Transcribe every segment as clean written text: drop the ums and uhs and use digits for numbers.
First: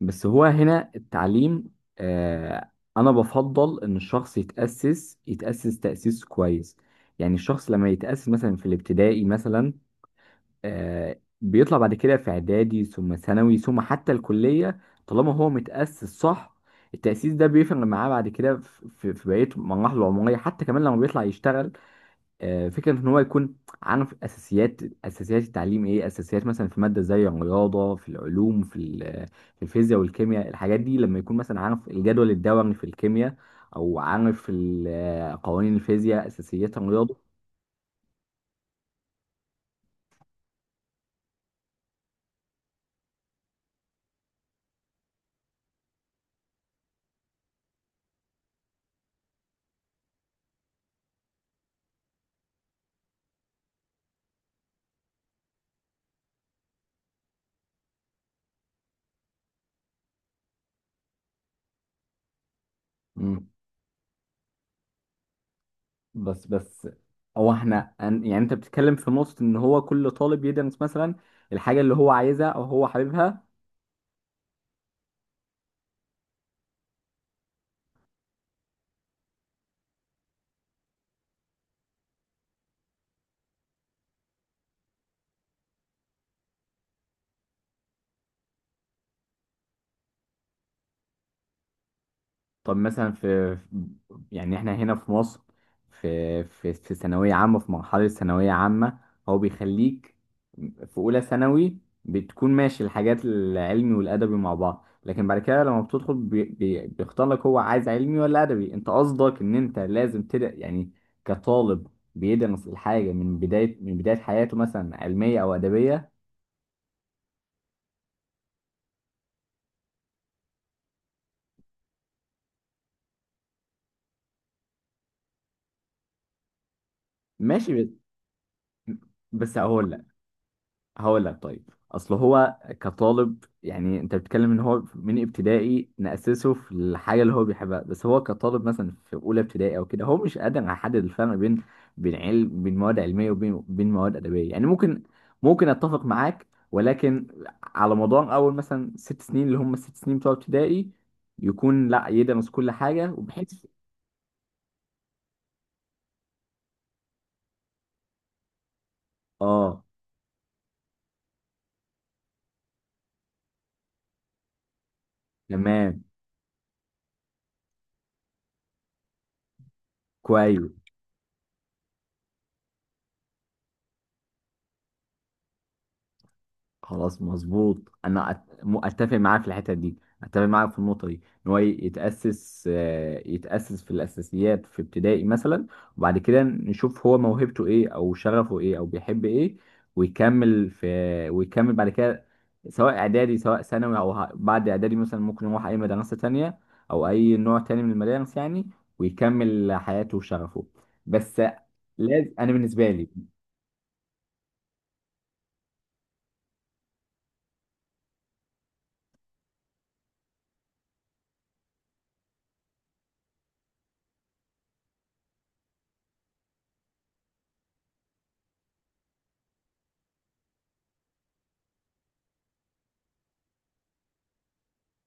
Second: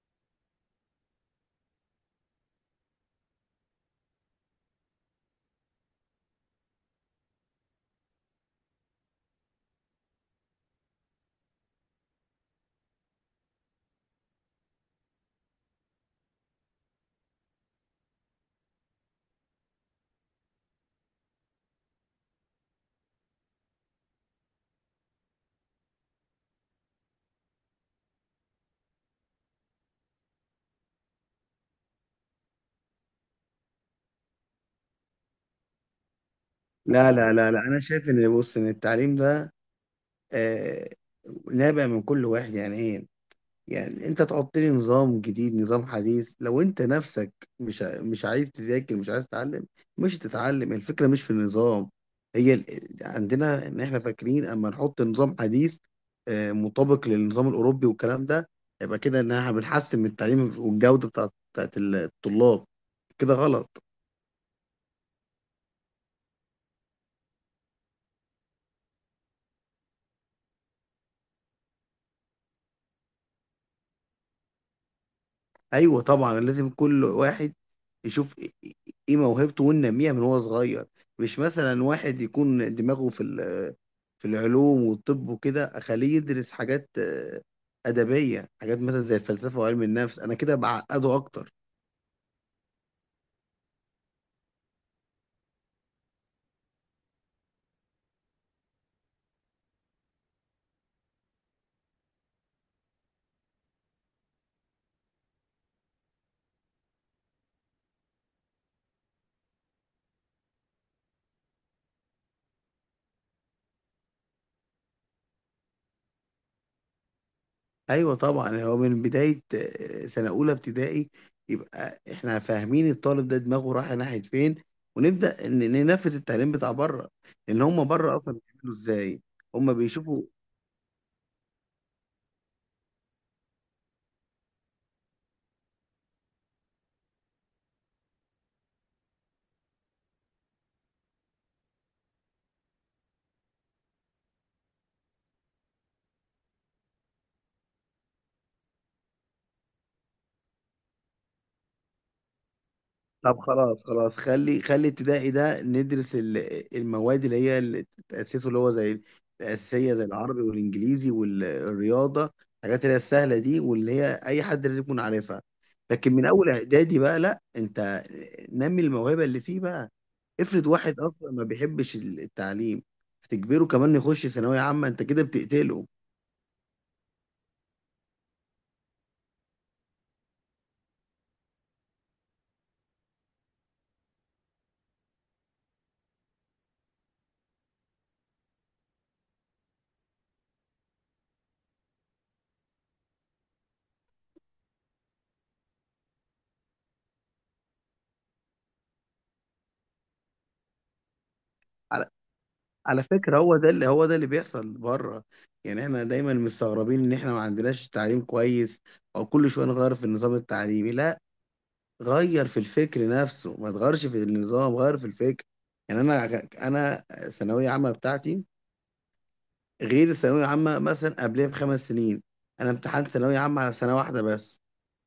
بس هو هنا التعليم. آه، انا بفضل ان الشخص يتأسس تأسيس كويس. يعني الشخص لما يتأسس مثلا في الابتدائي مثلا، آه بيطلع بعد كده في اعدادي ثم ثانوي ثم حتى الكلية. طالما هو متأسس صح، التأسيس ده بيفرق معاه بعد كده في بقية مراحله العمرية حتى كمان لما بيطلع يشتغل. فكرة إن هو يكون عارف أساسيات التعليم. إيه أساسيات مثلا في مادة زي الرياضة، في العلوم، في الفيزياء والكيمياء. الحاجات دي لما يكون مثلا عارف الجدول الدوري في الكيمياء، أو عارف قوانين الفيزياء، أساسيات لا الرياضة. لا لا لا انا شايف ان التعليم ده آه، نابع من كل واحد، يعني ايه؟ يعني انت تحط لي نظام جديد، نظام حديث، لو انت نفسك مش عايز تذاكر، مش عايز تتعلم، مش هتتعلم. الفكره مش في النظام، هي عندنا ان احنا فاكرين اما نحط نظام حديث مطابق للنظام الاوروبي والكلام ده، يبقى كده ان احنا بنحسن من التعليم والجوده بتاعت الطلاب. كده مم. غلط. بس هو إحنا يعني أنت بتتكلم في نقطة إن هو كل طالب يدرس مثلا الحاجة اللي هو عايزها أو هو حاببها. ايوه طبعا، لازم كل واحد يشوف إيه موهبته وينميها من هو صغير. مش مثلا واحد يكون دماغه في العلوم والطب وكده اخليه يدرس حاجات ادبيه، حاجات مثلا زي الفلسفه وعلم النفس، انا كده بعقده اكتر. طب مثلا يعني احنا هنا في مصر في ثانوية عامة، في مرحلة ثانوية عامة. هو بيخليك في أولى ثانوي، بتكون ماشي الحاجات العلمي والأدبي مع بعض، لكن بعد كده لما بتدخل بي بيختار لك هو عايز علمي ولا أدبي. أنت قصدك إن أنت لازم تبدأ يعني كطالب بيدرس الحاجة من بداية حياته مثلا علمية أو أدبية. ايوه طبعا، هو من بدايه سنه اولى ابتدائي يبقى احنا فاهمين الطالب ده دماغه رايحه ناحيه فين، ونبدا ننفذ التعليم بتاع بره. لان ماشي. هم بره اصلا بيعملوا ازاي؟ بس هم بيشوفوا. هقول لك طيب، اصل هو كطالب، يعني انت بتتكلم ان هو من ابتدائي نأسسه في الحاجه اللي هو بيحبها، بس هو كطالب مثلا في اولى ابتدائي او كده هو مش قادر يحدد الفرق بين مواد علميه وبين مواد ادبيه. يعني ممكن اتفق معاك، ولكن على مدار اول مثلا 6 سنين، اللي هم الست سنين بتوع ابتدائي، يكون لا يدرس كل حاجه، طب وبحيث خلاص خلاص، خلي ابتدائي ده ندرس المواد اللي هي اللي تأسسه، اللي هو زي اه الأساسية، زي العربي والإنجليزي والرياضة، الحاجات اللي هي السهلة دي واللي هي أي حد لازم يكون عارفها. تمام لكن من أول إعدادي بقى لأ، أنت نمي الموهبة اللي فيه بقى. كويس. افرض واحد أصلا ما بيحبش التعليم، هتجبره كمان يخش ثانوية عامة؟ أنت كده بتقتله. خلاص مظبوط. انا اتفق معاه في الحته دي، اتفق معاه في النقطه دي، ان هو يتاسس يتاسس في الاساسيات في ابتدائي مثلا، وبعد كده نشوف هو موهبته ايه، او شغفه ايه، او بيحب ايه، ويكمل في ويكمل بعد كده، سواء اعدادي، سواء ثانوي، او بعد اعدادي مثلا ممكن يروح اي مدرسه تانية او اي نوع تاني من المدارس يعني، ويكمل حياته وشغفه. بس لازم، انا بالنسبه على لي، فكرة، هو ده اللي، هو ده اللي بيحصل بره. يعني احنا دايما مستغربين ان احنا ما عندناش تعليم كويس، او كل شوية نغير في النظام التعليمي. لا، غير في الفكر نفسه، ما تغيرش في النظام، غير في الفكر. يعني انا، انا الثانوية عامة بتاعتي غير الثانوية العامة مثلا قبلها بخمس سنين. انا امتحنت ثانوية عامة على سنة واحدة بس،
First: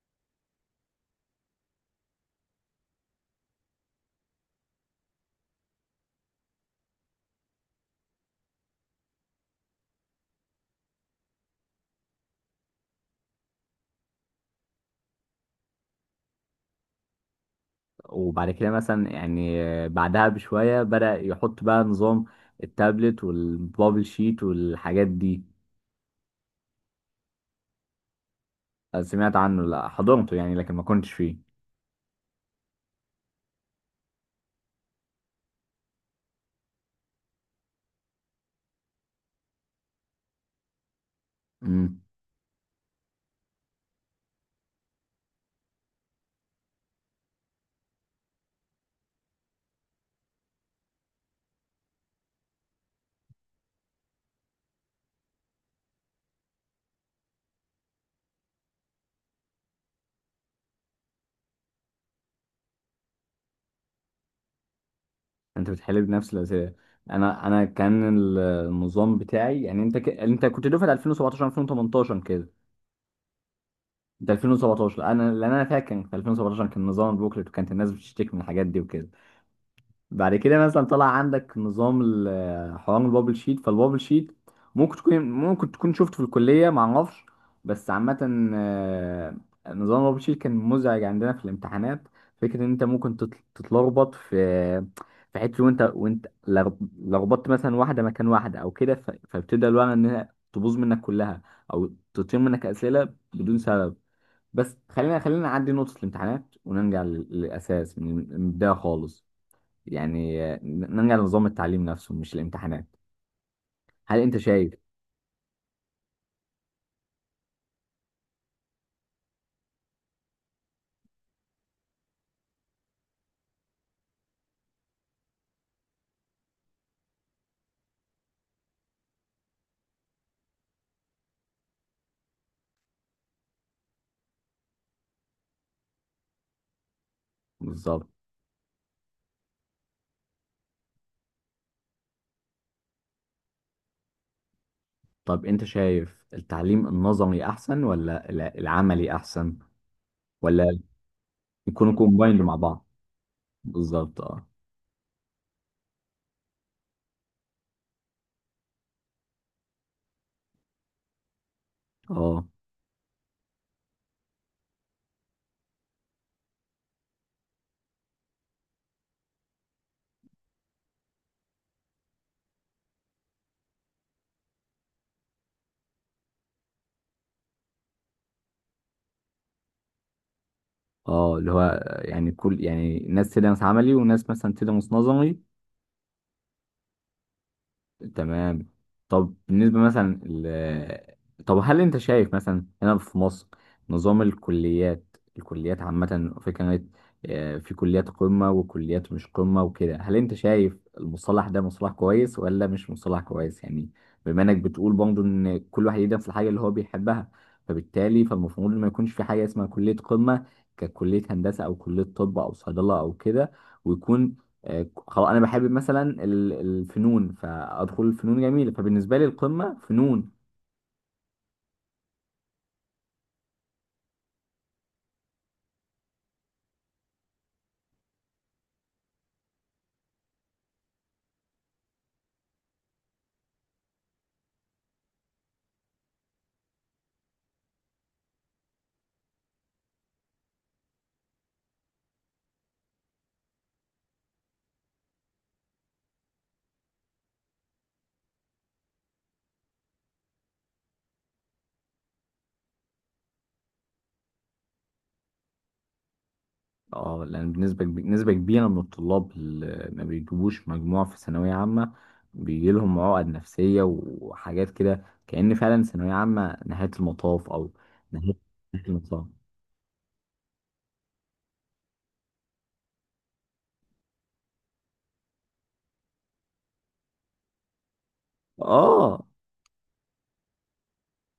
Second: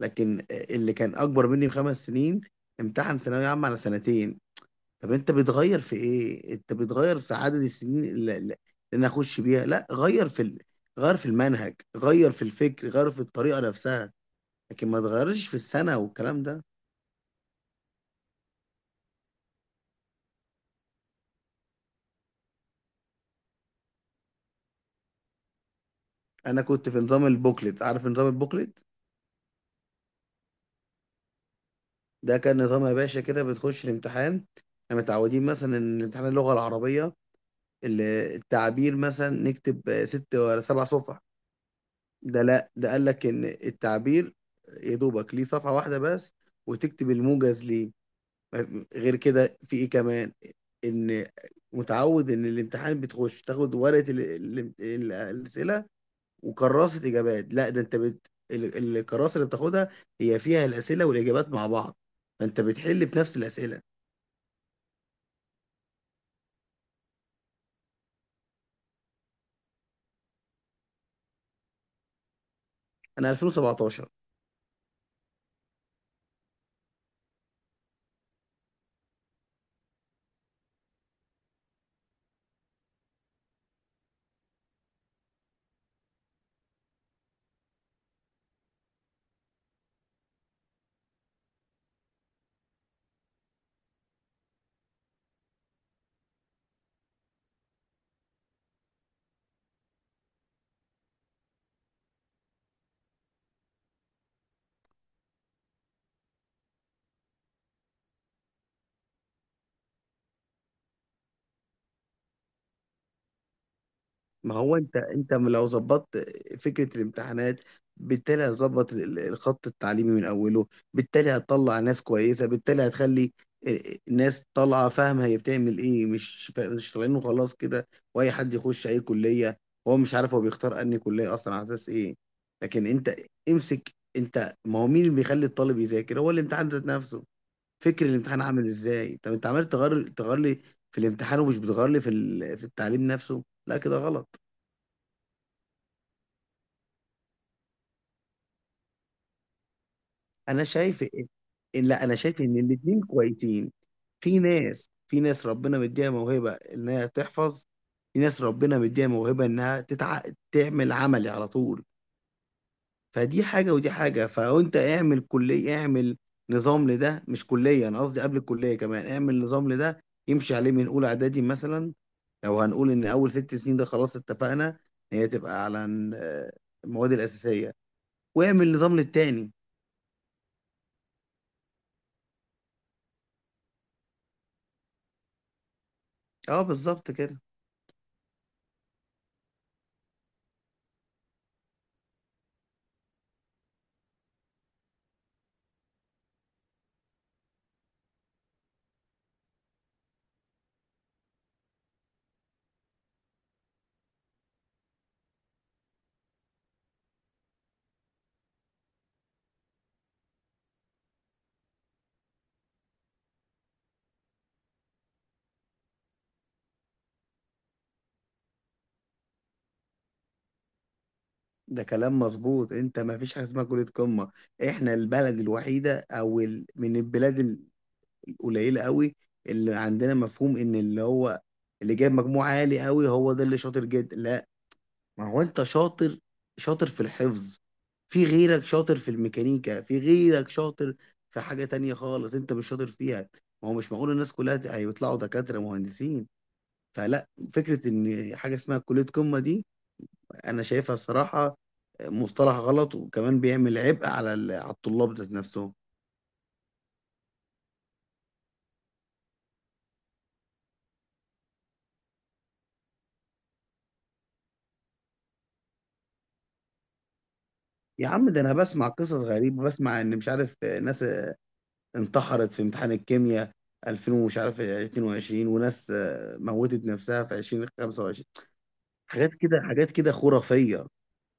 لكن اللي كان اكبر مني بخمس سنين امتحن ثانوية عامة على سنتين. طب انت بتغير في ايه؟ انت بتغير في عدد السنين اللي انا اخش بيها؟ لا، غير غير في المنهج، غير في الفكر، غير في الطريقه نفسها، لكن ما تغيرش في السنه والكلام ده. وبعد كده مثلا يعني بعدها بشوية بدأ يحط بقى نظام التابلت والبابل شيت والحاجات دي. انا كنت في نظام البوكلت، عارف نظام البوكلت؟ آه، سمعت عنه لا حضرته يعني، لكن ما كنتش فيه. ده كان نظام يا باشا، كده بتخش الامتحان. احنا متعودين مثلا ان امتحان اللغه العربيه ال- التعبير مثلا نكتب ست ولا سبع صفح، امم. ده لا، ده قال لك ان التعبير يا دوبك ليه صفحه واحده بس، وتكتب الموجز ليه. غير كده في ايه كمان؟ ان متعود ان الامتحان بتخش تاخد ورقه الاسئله وكراسه اجابات، لا، ده انت الكراسه اللي بتاخدها هي فيها الاسئله والاجابات مع بعض، فانت بتحل في نفس الاسئله. انت بتحل بنفس الأسئلة. انا كان النظام بتاعي، يعني انت انت كنت دفعة 2017 2018 كده. انا 2017. ده 2017، انا فاكر كان في 2017 كان نظام البوكلت، وكانت الناس بتشتكي من الحاجات دي وكده. بعد كده مثلا طلع عندك نظام حوار البابل شيت. فالبابل شيت ممكن تكون شفته في الكلية، ما اعرفش، بس عامة، آه، نظام البابل شيت كان مزعج عندنا في الامتحانات. فكرة ان انت ممكن تتلخبط في حتة، وانت لخبطت مثلا واحدة مكان واحدة او كده، فبتبدأ الورقة انها تبوظ منك كلها او تطير منك اسئلة بدون سبب. بس خلينا نعدي نقطة الامتحانات ونرجع للأساس من البداية خالص، يعني آه، نرجع لنظام التعليم نفسه مش الامتحانات. هل انت ما شايف؟ هو انت، انت لو ظبطت فكره الامتحانات، بالتالي هتظبط الخط التعليمي من اوله، بالتالي هتطلع ناس كويسه، بالتالي هتخلي ناس طالعه فاهمه هي بتعمل ايه، مش مش طالعين وخلاص كده واي حد يخش اي كليه هو مش عارف هو بيختار انهي كليه اصلا على اساس ايه. لكن انت امسك، انت ما هو مين اللي بيخلي الطالب يذاكر؟ هو الامتحان ذات نفسه. فكر بالظبط. الامتحان عامل ازاي. طب انت عمال تغير لي في الامتحان، ومش بتغير لي في التعليم نفسه. لا كده غلط. طب انت شايف التعليم النظري احسن ولا العملي احسن، انا ولا شايف إن- يكونوا لا انا شايف كومبايند مع ان بعض؟ الاتنين كويسين. بالظبط، في اه ناس في ناس ربنا مديها موهبه انها تحفظ، في ناس ربنا مديها موهبه تعمل عملي على طول. اه فدي حاجه ودي حاجه، فانت اعمل كليه، اعمل نظام لده، مش كليه، انا قصدي قبل الكليه كمان اعمل نظام لده يمشي عليه من اولى اعدادي مثلا. لو هنقول ان اول ست سنين ده خلاص، اتفقنا هي تبقى على المواد الاساسيه، واعمل نظام للتاني. اه، اللي هو آه، يعني كل يعني ناس تدرس عملي وناس مثلا تدرس نظري. اه بالظبط كده. تمام. طب بالنسبة مثلا طب هل انت شايف مثلا هنا في مصر نظام الكليات؟ الكليات عامة في كانت آه، في كليات قمة وكليات مش قمة وكده. هل انت شايف المصطلح ده مصطلح كويس ولا مش مصطلح كويس يعني؟ بما انك بتقول برضه ان كل واحد يدرس الحاجة اللي هو بيحبها، فبالتالي فالمفروض ما يكونش في حاجة اسمها كلية قمة، ككلية هندسة او كلية طب او صيدلة او كده، ويكون آه، خلاص انا بحب مثلا الفنون، فادخل الفنون جميله، فبالنسبه لي القمه فنون. ده كلام مظبوط، انت ما فيش حاجه اسمها كليه قمه. احنا البلد الوحيده من البلاد القليله قوي اللي عندنا مفهوم ان اللي هو اللي جايب مجموع عالي قوي هو ده اللي شاطر جدا. لا، ما هو انت شاطر، شاطر في الحفظ، في غيرك شاطر في الميكانيكا، في غيرك شاطر في حاجه تانية خالص انت مش شاطر فيها. ما هو مش معقول الناس كلها هيطلعوا دكاتره مهندسين، فلا. فكره ان حاجه اسمها كليه قمه دي انا شايفها الصراحه مصطلح غلط، وكمان بيعمل عبء على على الطلاب ذات نفسهم. اه، لان بالنسبه نسبه كبيره من الطلاب اللي ما بيجيبوش مجموع في ثانويه عامه بيجي لهم عقد نفسيه وحاجات كده، كأن فعلا ثانويه عامه نهايه المطاف، او يا عم نهايه ده انا نهاية بسمع قصص المطاف. غريبه، بسمع ان مش عارف ناس انتحرت في امتحان الكيمياء 2000 ومش عارف 22، وناس موتت نفسها في 2025، اه، حاجات كده، حاجات كده خرافيه.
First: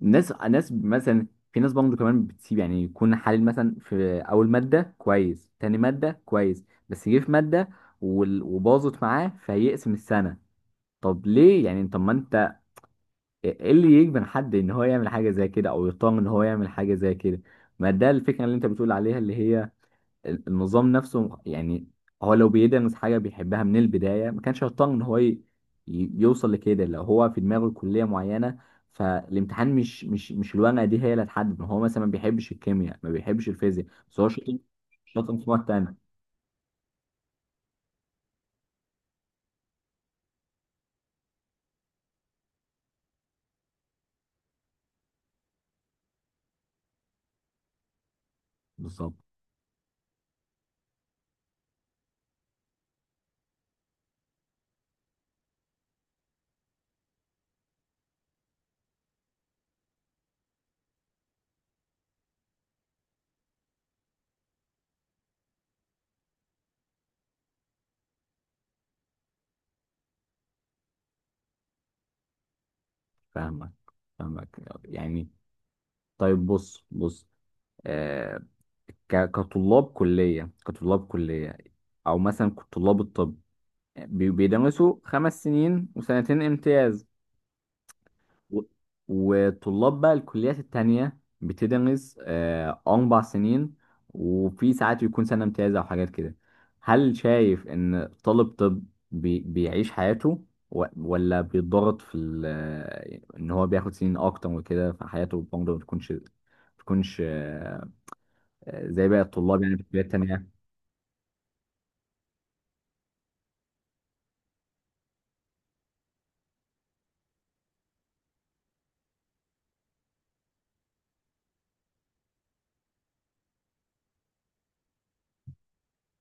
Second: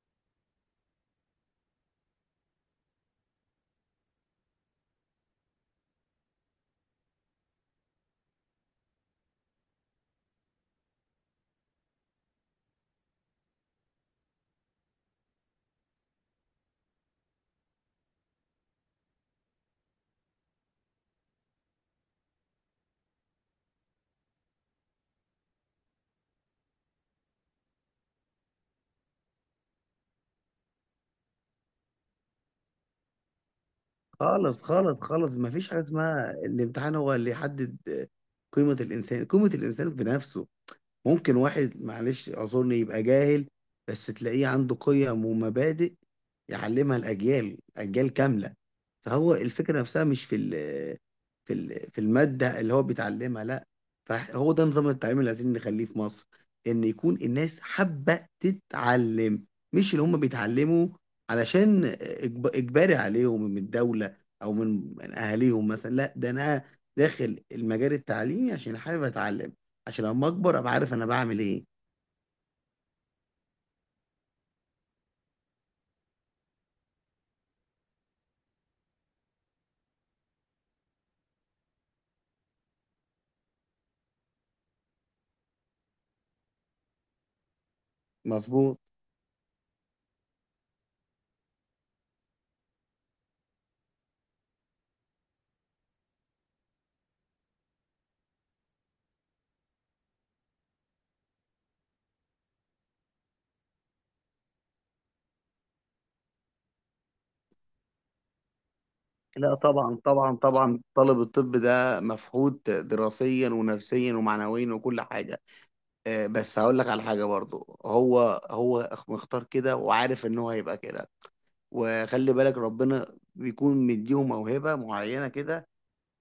ناس مثلا، في ناس برضه كمان بتسيب، يعني يكون حالل مثلا في اول ماده كويس تاني ماده كويس، بس يجي في ماده وباظت معاه فيقسم السنه. طب ليه يعني؟ طب ما انت، إيه اللي يجبن حد ان هو يعمل حاجه زي كده او يطمن ان هو يعمل حاجه زي كده؟ ما ده الفكره اللي انت بتقول عليها، اللي هي النظام نفسه يعني. هو لو بيدرس حاجه بيحبها من البدايه ما كانش هيطمن ان هو يوصل لكده. لو هو في دماغه كليه معينه، فالامتحان مش الورقه دي هي اللي هتحدد. ما هو مثلا ما بيحبش الكيمياء ما بيحبش الفيزياء، بس هو شاطر خالص خالص خالص، شاطر في ما مواد فيش حاجه تانية. اسمها الامتحان هو اللي يحدد قيمه الانسان. قيمه الانسان بنفسه. ممكن واحد معلش اعذرني يبقى جاهل، بس تلاقيه عنده قيم ومبادئ يعلمها الاجيال، اجيال كامله. بالظبط. فهو الفكرة نفسها مش في ال في ال في المادة اللي هو بيتعلمها. لا، فهو ده نظام التعليم اللي عايزين نخليه في مصر، ان يكون الناس حابة تتعلم، مش اللي هم بيتعلموا علشان اجباري عليهم من الدولة او من اهاليهم مثلا. لا، ده انا داخل المجال التعليمي عشان حابب اتعلم، عشان لما اكبر ابقى عارف انا بعمل ايه. فاهمك، فاهمك، يعني. طيب بص بص، آه، كطلاب كلية، أو مثلا طلاب الطب بيدرسوا 5 سنين وسنتين امتياز، و- مظبوط. وطلاب بقى الكليات التانية بتدرس آه، 4 سنين، وفي ساعات يكون سنة امتياز أو حاجات كده. هل شايف إن طالب طب بيعيش حياته ولا بيتضغط في إن هو بياخد سنين أكتر وكده، فحياته برضه ما بتكونش زي باقي لا الطلاب يعني في طبعا الكليات طبعا التانية؟ طبعا، طالب الطب ده مفقود دراسيا ونفسيا ومعنويا وكل حاجة. بس هقول لك على حاجة برضو، هو مختار كده وعارف ان هو هيبقى كده. وخلي بالك ربنا بيكون مديهم موهبة معينة كده،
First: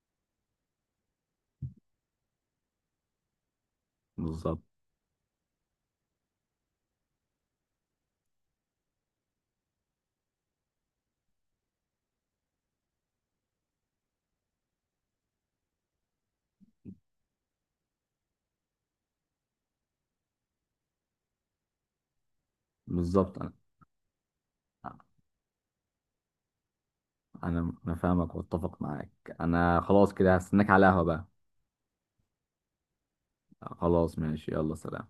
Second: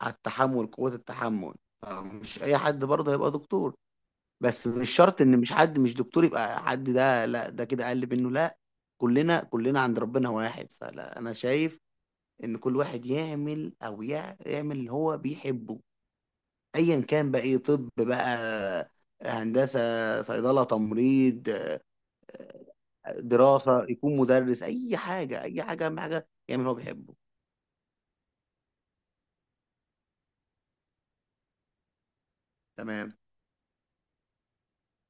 على التحمل، قوة التحمل. مش اي حد برضه هيبقى دكتور، بالظبط، بس مش شرط ان مش حد مش دكتور يبقى حد ده، لا ده كده اقل منه. لا، كلنا عند ربنا واحد، فلا انا شايف ان كل واحد يعمل، يعمل اللي هو بيحبه، ايا كان بقى، ايه، طب بقى، هندسة، صيدلة، تمريض، بالظبط. دراسة، يكون مدرس، أي حاجة، أي حاجة، أهم حاجة يعمل اللي هو بيحبه. انا فاهمك واتفق معاك. انا خلاص كده هستناك على قهوة بقى. تمام. خلاص ماشي، يلا سلام.